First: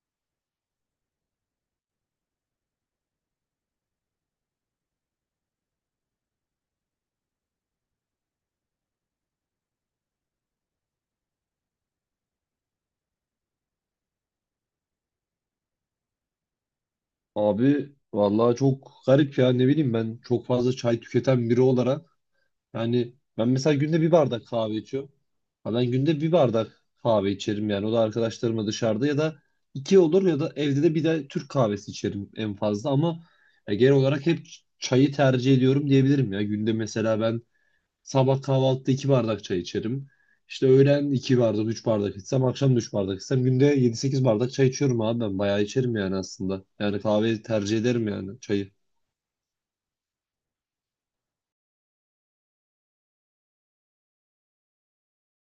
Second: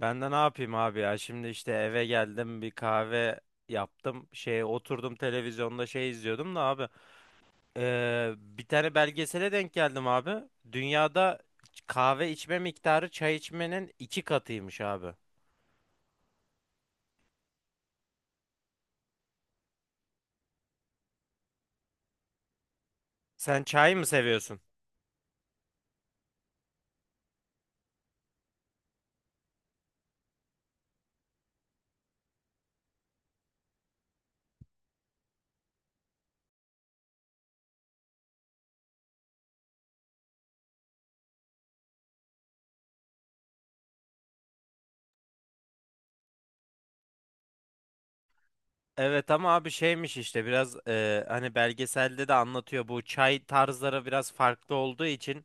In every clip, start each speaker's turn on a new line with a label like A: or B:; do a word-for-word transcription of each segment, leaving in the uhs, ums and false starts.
A: Ben de ne yapayım abi ya? Şimdi işte eve geldim bir kahve yaptım. Şey oturdum televizyonda şey izliyordum da abi. Ee, bir tane belgesele denk geldim abi. Dünyada kahve içme miktarı çay içmenin iki katıymış abi.
B: Abi vallahi çok garip ya, ne bileyim, ben çok fazla çay tüketen biri olarak, yani ben
A: Sen
B: mesela
A: çay
B: günde
A: mı
B: bir bardak
A: seviyorsun?
B: kahve içiyorum. Ha ben günde bir bardak kahve içerim, yani o da arkadaşlarımla dışarıda ya da iki olur, ya da evde de bir de Türk kahvesi içerim en fazla. Ama ya genel olarak hep çayı tercih ediyorum diyebilirim. Ya günde mesela ben Sabah kahvaltıda iki bardak çay içerim. İşte öğlen iki bardak, üç bardak içsem, akşam da üç bardak içsem günde yedi sekiz bardak çay içiyorum abi ben. Bayağı içerim yani aslında. Yani kahveyi tercih ederim yani çayı.
A: Evet ama abi şeymiş işte biraz e, hani belgeselde de anlatıyor bu çay tarzları biraz farklı olduğu için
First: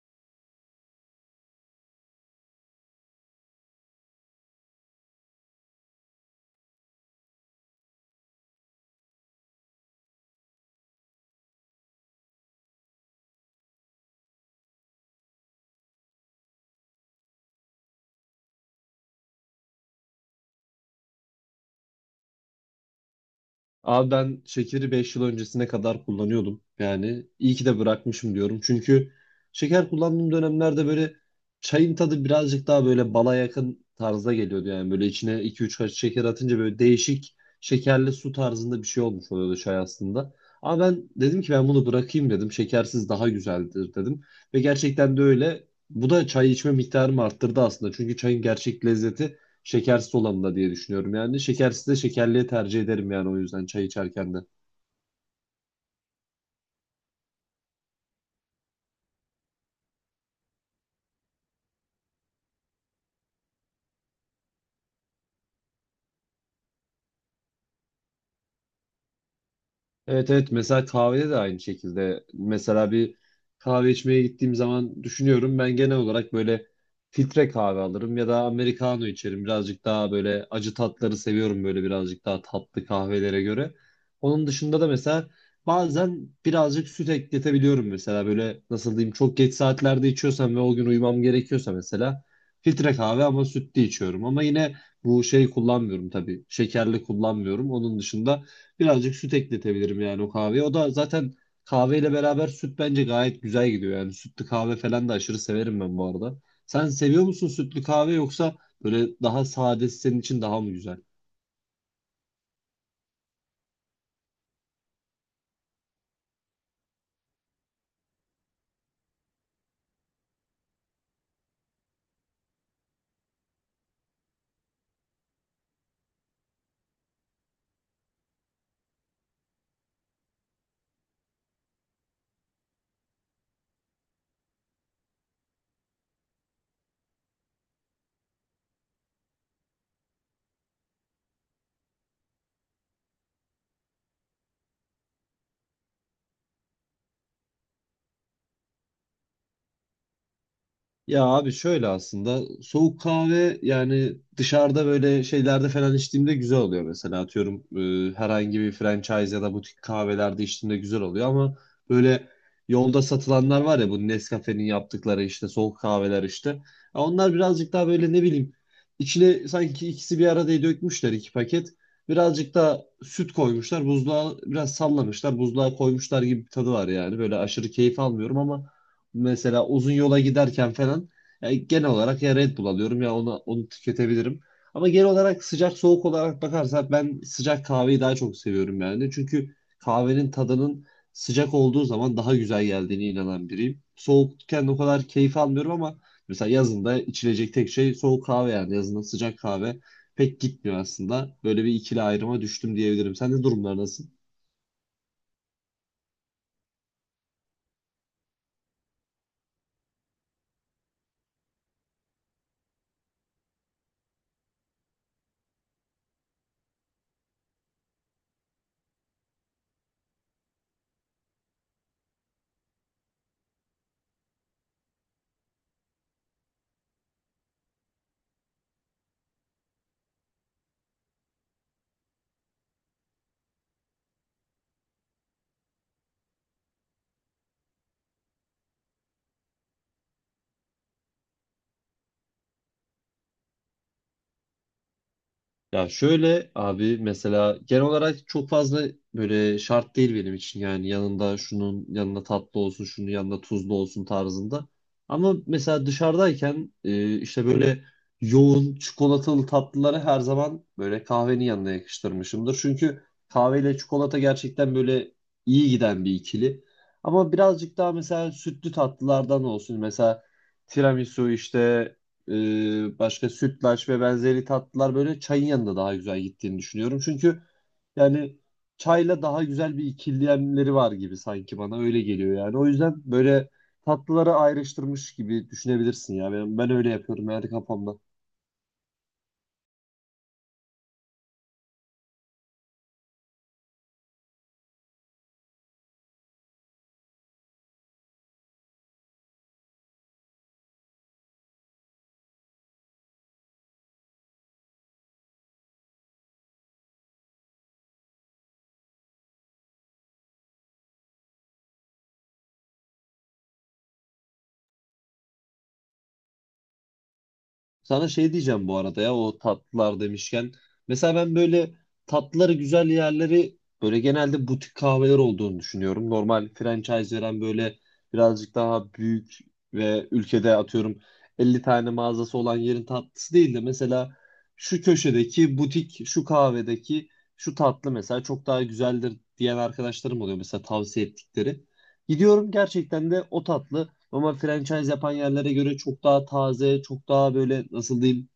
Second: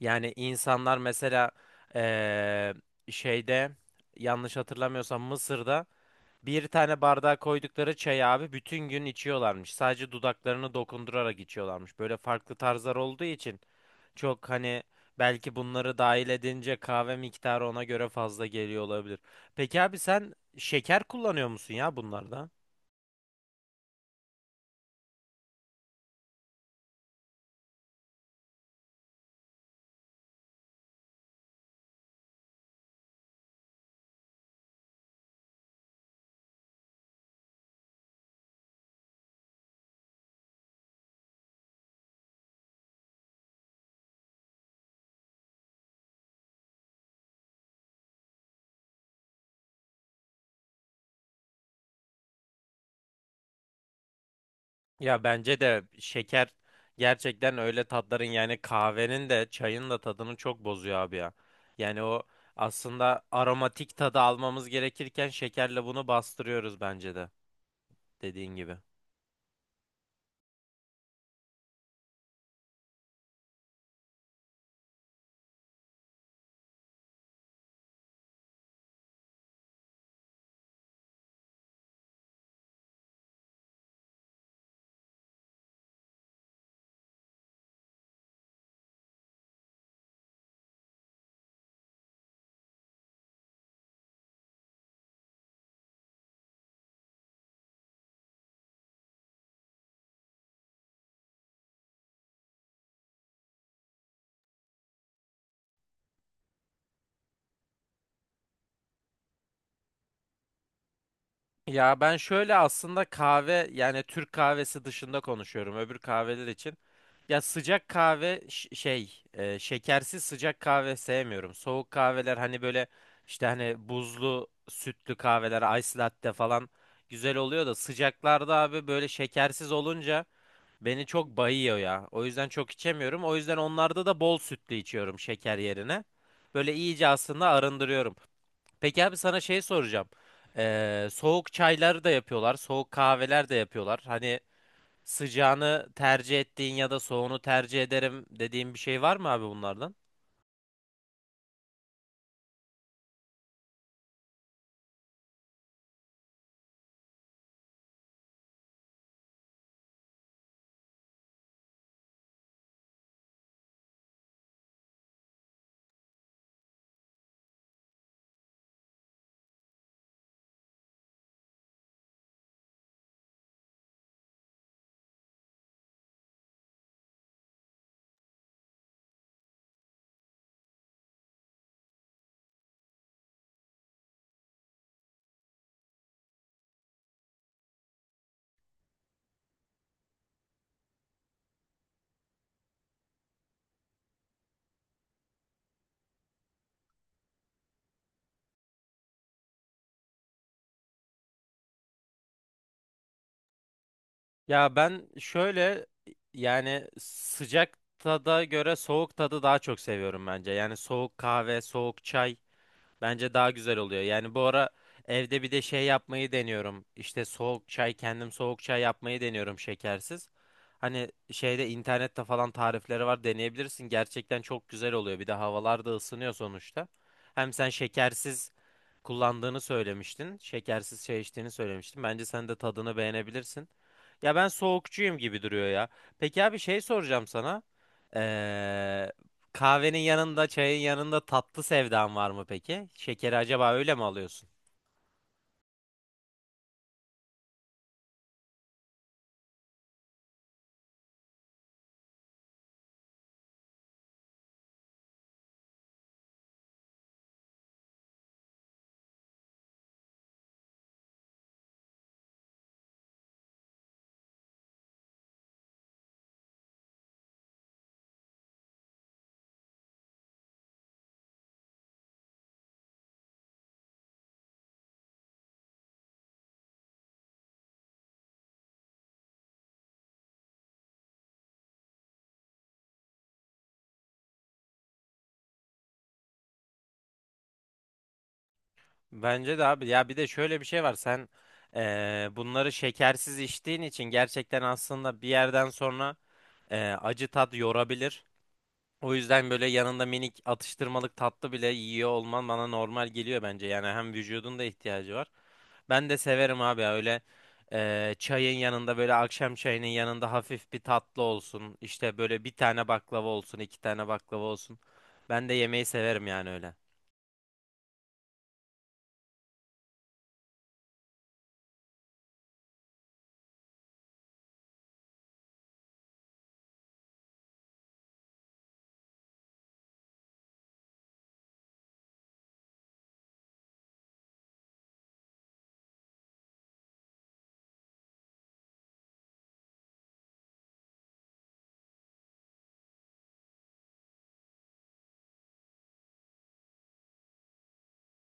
A: yani insanlar mesela e, şeyde yanlış hatırlamıyorsam Mısır'da bir tane bardağa koydukları çayı abi bütün gün içiyorlarmış. Sadece dudaklarını dokundurarak içiyorlarmış. Böyle farklı tarzlar olduğu için çok hani belki bunları dahil edince kahve miktarı ona göre fazla geliyor olabilir. Peki abi sen şeker kullanıyor musun ya bunlarda?
B: Abi ben şekeri beş yıl öncesine kadar kullanıyordum. Yani iyi ki de bırakmışım diyorum. Çünkü şeker kullandığım dönemlerde böyle çayın tadı birazcık daha böyle bala yakın tarzda geliyordu. Yani böyle içine iki üç kaşık şeker atınca böyle değişik şekerli su tarzında bir şey olmuş oluyordu çay aslında. Ama ben dedim ki ben bunu bırakayım dedim. Şekersiz daha güzeldir dedim. Ve gerçekten de öyle. Bu da çay içme miktarımı arttırdı aslında. Çünkü çayın gerçek lezzeti şekersiz olanı da diye düşünüyorum yani. Şekersiz de şekerliye tercih ederim, yani o yüzden çay içerken de.
A: Ya bence de şeker gerçekten öyle tatların yani kahvenin de çayın da tadını çok bozuyor abi ya. Yani o aslında aromatik tadı almamız gerekirken şekerle bunu bastırıyoruz bence de dediğin gibi.
B: Evet evet, mesela kahvede de aynı şekilde. Mesela bir kahve içmeye gittiğim zaman düşünüyorum, ben genel olarak böyle filtre kahve alırım ya da americano içerim. Birazcık daha böyle acı tatları seviyorum, böyle birazcık daha tatlı kahvelere göre. Onun dışında da mesela bazen birazcık süt ekletebiliyorum, mesela böyle nasıl diyeyim, çok geç saatlerde içiyorsam ve o gün uyumam gerekiyorsa mesela filtre kahve ama sütlü içiyorum. Ama yine bu şey kullanmıyorum, tabii şekerli kullanmıyorum. Onun dışında Birazcık süt ekletebilirim yani o kahveye. O da zaten kahveyle beraber süt bence gayet güzel gidiyor yani. Sütlü kahve falan da aşırı severim ben bu arada. Sen seviyor musun sütlü kahve, yoksa böyle daha sadesi senin için daha mı güzel?
A: Ya ben şöyle aslında kahve yani Türk kahvesi dışında konuşuyorum öbür kahveler için. Ya sıcak kahve ş- şey e, şekersiz sıcak kahve sevmiyorum. Soğuk kahveler hani böyle işte hani buzlu sütlü kahveler ice latte falan güzel oluyor da sıcaklarda abi böyle şekersiz olunca beni çok bayıyor ya. O yüzden çok içemiyorum. O yüzden onlarda da bol sütlü içiyorum şeker yerine. Böyle iyice aslında arındırıyorum. Peki abi sana şey soracağım. Ee, soğuk çayları da yapıyorlar, soğuk kahveler de yapıyorlar. Hani sıcağını tercih ettiğin ya da soğuğunu tercih ederim dediğin bir şey var mı abi bunlardan?
B: Ya abi şöyle, aslında soğuk kahve yani dışarıda böyle şeylerde falan içtiğimde güzel oluyor, mesela atıyorum e, herhangi bir franchise ya da butik kahvelerde içtiğimde güzel oluyor. Ama böyle yolda satılanlar var ya, bu Nescafe'nin yaptıkları işte soğuk kahveler işte, Ya onlar birazcık daha böyle, ne bileyim, içine sanki ikisi bir arada dökmüşler, iki paket, birazcık da süt koymuşlar, buzluğa biraz sallamışlar, buzluğa koymuşlar gibi bir tadı var yani. Böyle aşırı keyif almıyorum ama. Mesela uzun yola giderken falan, ya genel olarak ya Red Bull alıyorum ya onu onu tüketebilirim. Ama genel olarak sıcak soğuk olarak bakarsak ben sıcak kahveyi daha çok seviyorum yani. Çünkü kahvenin tadının sıcak olduğu zaman daha güzel geldiğine inanan biriyim. Soğukken o kadar keyif almıyorum, ama mesela yazında içilecek tek şey soğuk kahve yani. Yazında sıcak kahve pek gitmiyor aslında. Böyle bir ikili ayrıma düştüm diyebilirim. Senin de durumlar nasıl?
A: Ya ben şöyle yani sıcak tada göre soğuk tadı daha çok seviyorum bence. Yani soğuk kahve, soğuk çay. Bence daha güzel oluyor. Yani bu ara evde bir de şey yapmayı deniyorum. İşte soğuk çay kendim soğuk çay yapmayı deniyorum şekersiz. Hani şeyde internette falan tarifleri var deneyebilirsin. Gerçekten çok güzel oluyor. Bir de havalar da ısınıyor sonuçta. Hem sen şekersiz kullandığını söylemiştin. Şekersiz çay içtiğini söylemiştin. Bence sen de tadını beğenebilirsin. Ya ben soğukçuyum gibi duruyor ya. Peki abi şey soracağım sana. Ee, Kahvenin yanında, çayın yanında tatlı sevdan var mı peki? Şekeri acaba öyle mi alıyorsun?
B: Ya şöyle abi, mesela genel olarak çok fazla böyle şart değil benim için, yani yanında şunun yanında tatlı olsun, şunun yanında tuzlu olsun tarzında. Ama mesela dışarıdayken e, işte böyle yoğun çikolatalı tatlıları her zaman böyle kahvenin yanına yakıştırmışımdır. Çünkü kahveyle çikolata gerçekten böyle iyi giden bir ikili. Ama birazcık daha mesela sütlü tatlılardan olsun, mesela tiramisu işte, ee, başka sütlaç ve benzeri tatlılar böyle çayın yanında daha güzel gittiğini düşünüyorum. Çünkü yani çayla daha güzel bir ikiliyenleri var gibi, sanki bana öyle geliyor yani. O yüzden böyle tatlıları ayrıştırmış gibi düşünebilirsin ya. Ben, ben öyle yapıyorum yani kafamda.
A: Bence de abi. Ya bir de şöyle bir şey var. Sen eee, bunları şekersiz içtiğin için gerçekten aslında bir yerden sonra eee, acı tat yorabilir. O yüzden böyle yanında minik atıştırmalık tatlı bile yiyor olman bana normal geliyor bence. Yani hem vücudun da ihtiyacı var. Ben de severim abi ya öyle eee, çayın yanında böyle akşam çayının yanında hafif bir tatlı olsun. İşte böyle bir tane baklava olsun, iki tane baklava olsun. Ben de yemeği severim yani öyle.
B: Sana şey diyeceğim bu arada ya, o tatlılar demişken. Mesela ben böyle tatlıları güzel yerleri böyle genelde butik kahveler olduğunu düşünüyorum. Normal franchise veren böyle birazcık daha büyük ve ülkede atıyorum elli tane mağazası olan yerin tatlısı değil de, mesela şu köşedeki butik, şu kahvedeki şu tatlı mesela çok daha güzeldir diyen arkadaşlarım oluyor mesela, tavsiye ettikleri. Gidiyorum, gerçekten de o tatlı ama franchise yapan yerlere göre çok daha taze, çok daha böyle nasıl diyeyim,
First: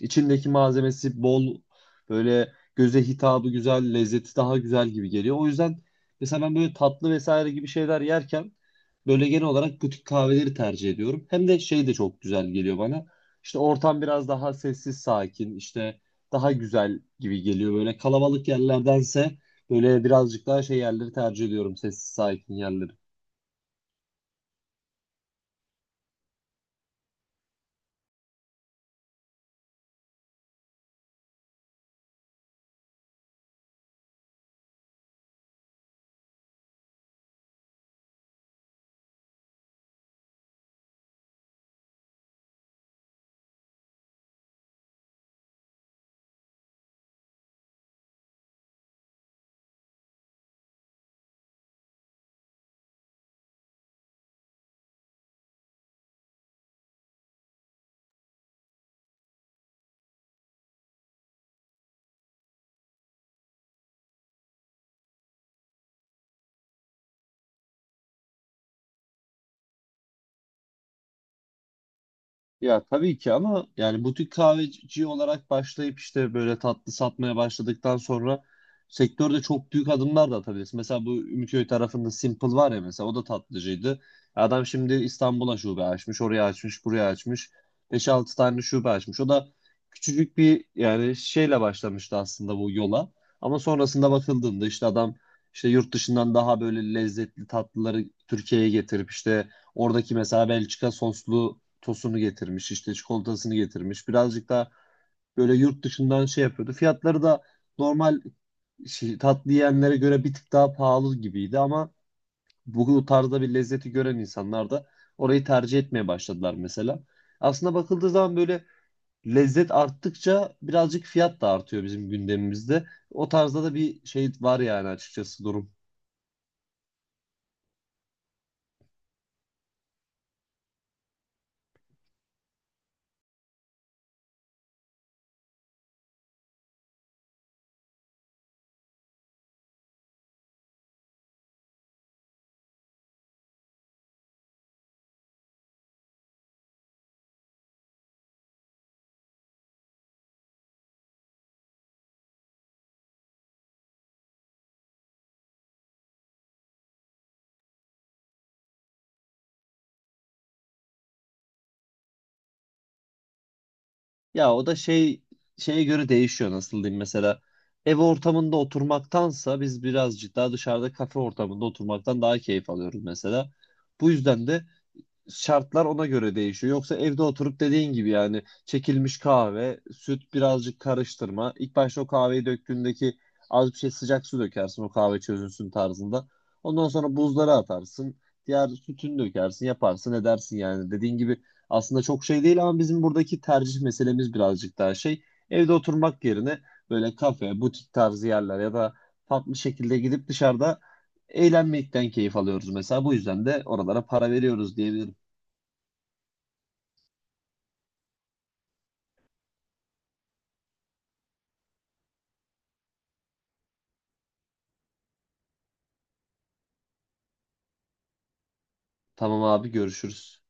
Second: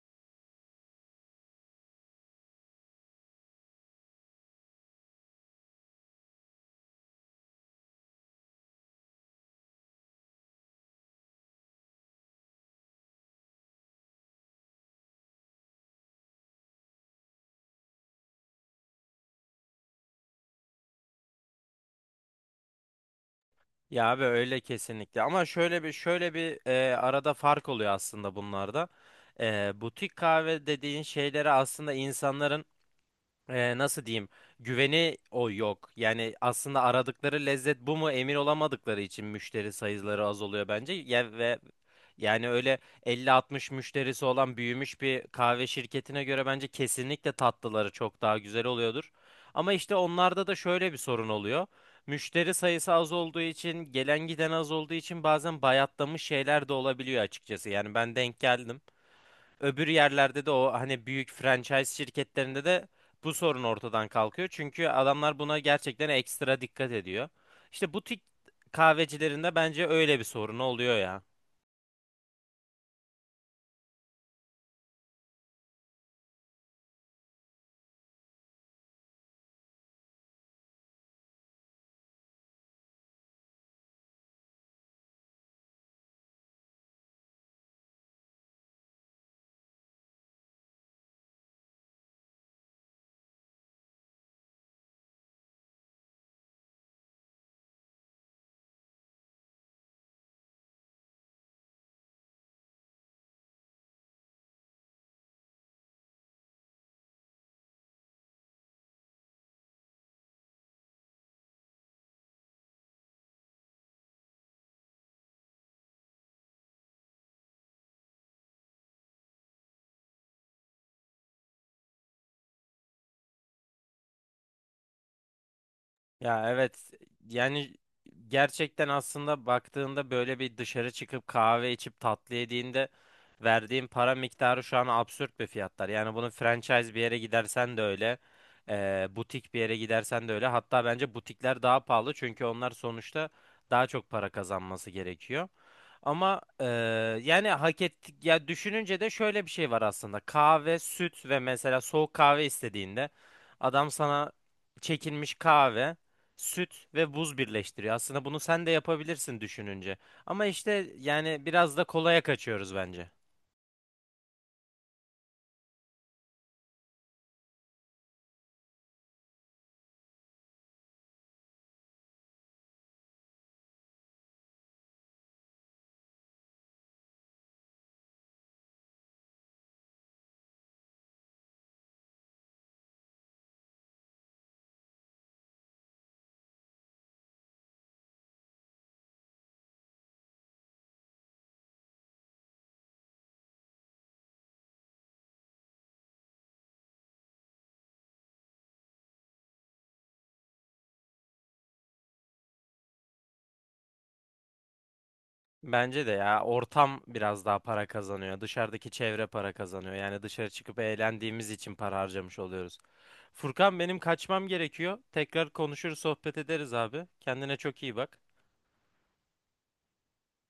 B: içindeki malzemesi bol, böyle göze hitabı güzel, lezzeti daha güzel gibi geliyor. O yüzden mesela ben böyle tatlı vesaire gibi şeyler yerken böyle genel olarak butik kahveleri tercih ediyorum. Hem de şey de çok güzel geliyor bana. İşte ortam biraz daha sessiz, sakin, işte daha güzel gibi geliyor. Böyle kalabalık yerlerdense böyle birazcık daha şey yerleri tercih ediyorum, sessiz, sakin yerleri.
A: Ya abi öyle kesinlikle. Ama şöyle bir şöyle bir eee, arada fark oluyor aslında bunlarda. Eee, butik kahve dediğin şeylere aslında insanların e, nasıl diyeyim güveni o yok. Yani aslında aradıkları lezzet bu mu emin olamadıkları için müşteri sayıları az oluyor bence. Ya, ve yani öyle elli altmış müşterisi olan büyümüş bir kahve şirketine göre bence kesinlikle tatlıları çok daha güzel oluyordur. Ama işte onlarda da şöyle bir sorun oluyor. Müşteri sayısı az olduğu için, gelen giden az olduğu için bazen bayatlamış şeyler de olabiliyor açıkçası. Yani ben denk geldim öbür yerlerde de o hani büyük franchise şirketlerinde de bu sorun ortadan kalkıyor. Çünkü adamlar buna gerçekten ekstra dikkat ediyor. İşte butik kahvecilerinde bence öyle bir sorun oluyor ya.
B: Ya tabii ki, ama yani butik kahveci olarak başlayıp işte böyle tatlı satmaya başladıktan sonra sektörde çok büyük adımlar da atabilirsin. Mesela bu Ümitköy tarafında Simple var ya, mesela o da tatlıcıydı. Adam şimdi İstanbul'a şube açmış, oraya açmış, buraya açmış. beş altı tane şube açmış. O da küçücük bir yani şeyle başlamıştı aslında bu yola. Ama sonrasında bakıldığında, işte adam işte yurt dışından daha böyle lezzetli tatlıları Türkiye'ye getirip işte Oradaki mesela Belçika soslu tosunu getirmiş, işte çikolatasını getirmiş. Birazcık daha böyle yurt dışından şey yapıyordu. Fiyatları da normal şey, tatlı yiyenlere göre bir tık daha pahalı gibiydi, ama bu tarzda bir lezzeti gören insanlar da orayı tercih etmeye başladılar mesela. Aslında bakıldığı zaman böyle lezzet arttıkça birazcık fiyat da artıyor bizim gündemimizde. O tarzda da bir şey var yani, açıkçası durum.
A: Ya evet yani gerçekten aslında baktığında böyle bir dışarı çıkıp kahve içip tatlı yediğinde verdiğin para miktarı şu an absürt bir fiyatlar. Yani bunu franchise bir yere gidersen de öyle, eee, butik bir yere gidersen de öyle. Hatta bence butikler daha pahalı çünkü onlar sonuçta daha çok para kazanması gerekiyor. Ama eee, yani hak ettik ya düşününce de şöyle bir şey var aslında. Kahve, süt ve mesela soğuk kahve istediğinde adam sana çekilmiş kahve, süt ve buz birleştiriyor. Aslında bunu sen de yapabilirsin düşününce. Ama işte yani biraz da kolaya kaçıyoruz bence.
B: Ya o da şey, şeye göre değişiyor, nasıl diyeyim, mesela ev ortamında oturmaktansa biz birazcık daha dışarıda kafe ortamında oturmaktan daha keyif alıyoruz mesela. Bu yüzden de şartlar ona göre değişiyor. Yoksa evde oturup dediğin gibi, yani çekilmiş kahve, süt, birazcık karıştırma. İlk başta o kahveyi döktüğündeki az bir şey sıcak su dökersin, o kahve çözünsün tarzında. Ondan sonra buzlara atarsın. Diğer sütünü dökersin, yaparsın, edersin yani. Dediğin gibi aslında çok şey değil, ama bizim buradaki tercih meselemiz birazcık daha şey. Evde oturmak yerine böyle kafe, butik tarzı yerler ya da farklı şekilde gidip dışarıda eğlenmekten keyif alıyoruz mesela. Bu yüzden de oralara para veriyoruz diyebilirim.
A: Bence de ya ortam biraz daha para kazanıyor. Dışarıdaki çevre para kazanıyor. Yani dışarı çıkıp eğlendiğimiz için para harcamış oluyoruz. Furkan benim kaçmam gerekiyor. Tekrar konuşur sohbet ederiz abi. Kendine çok iyi bak.
B: Tamam abi, görüşürüz.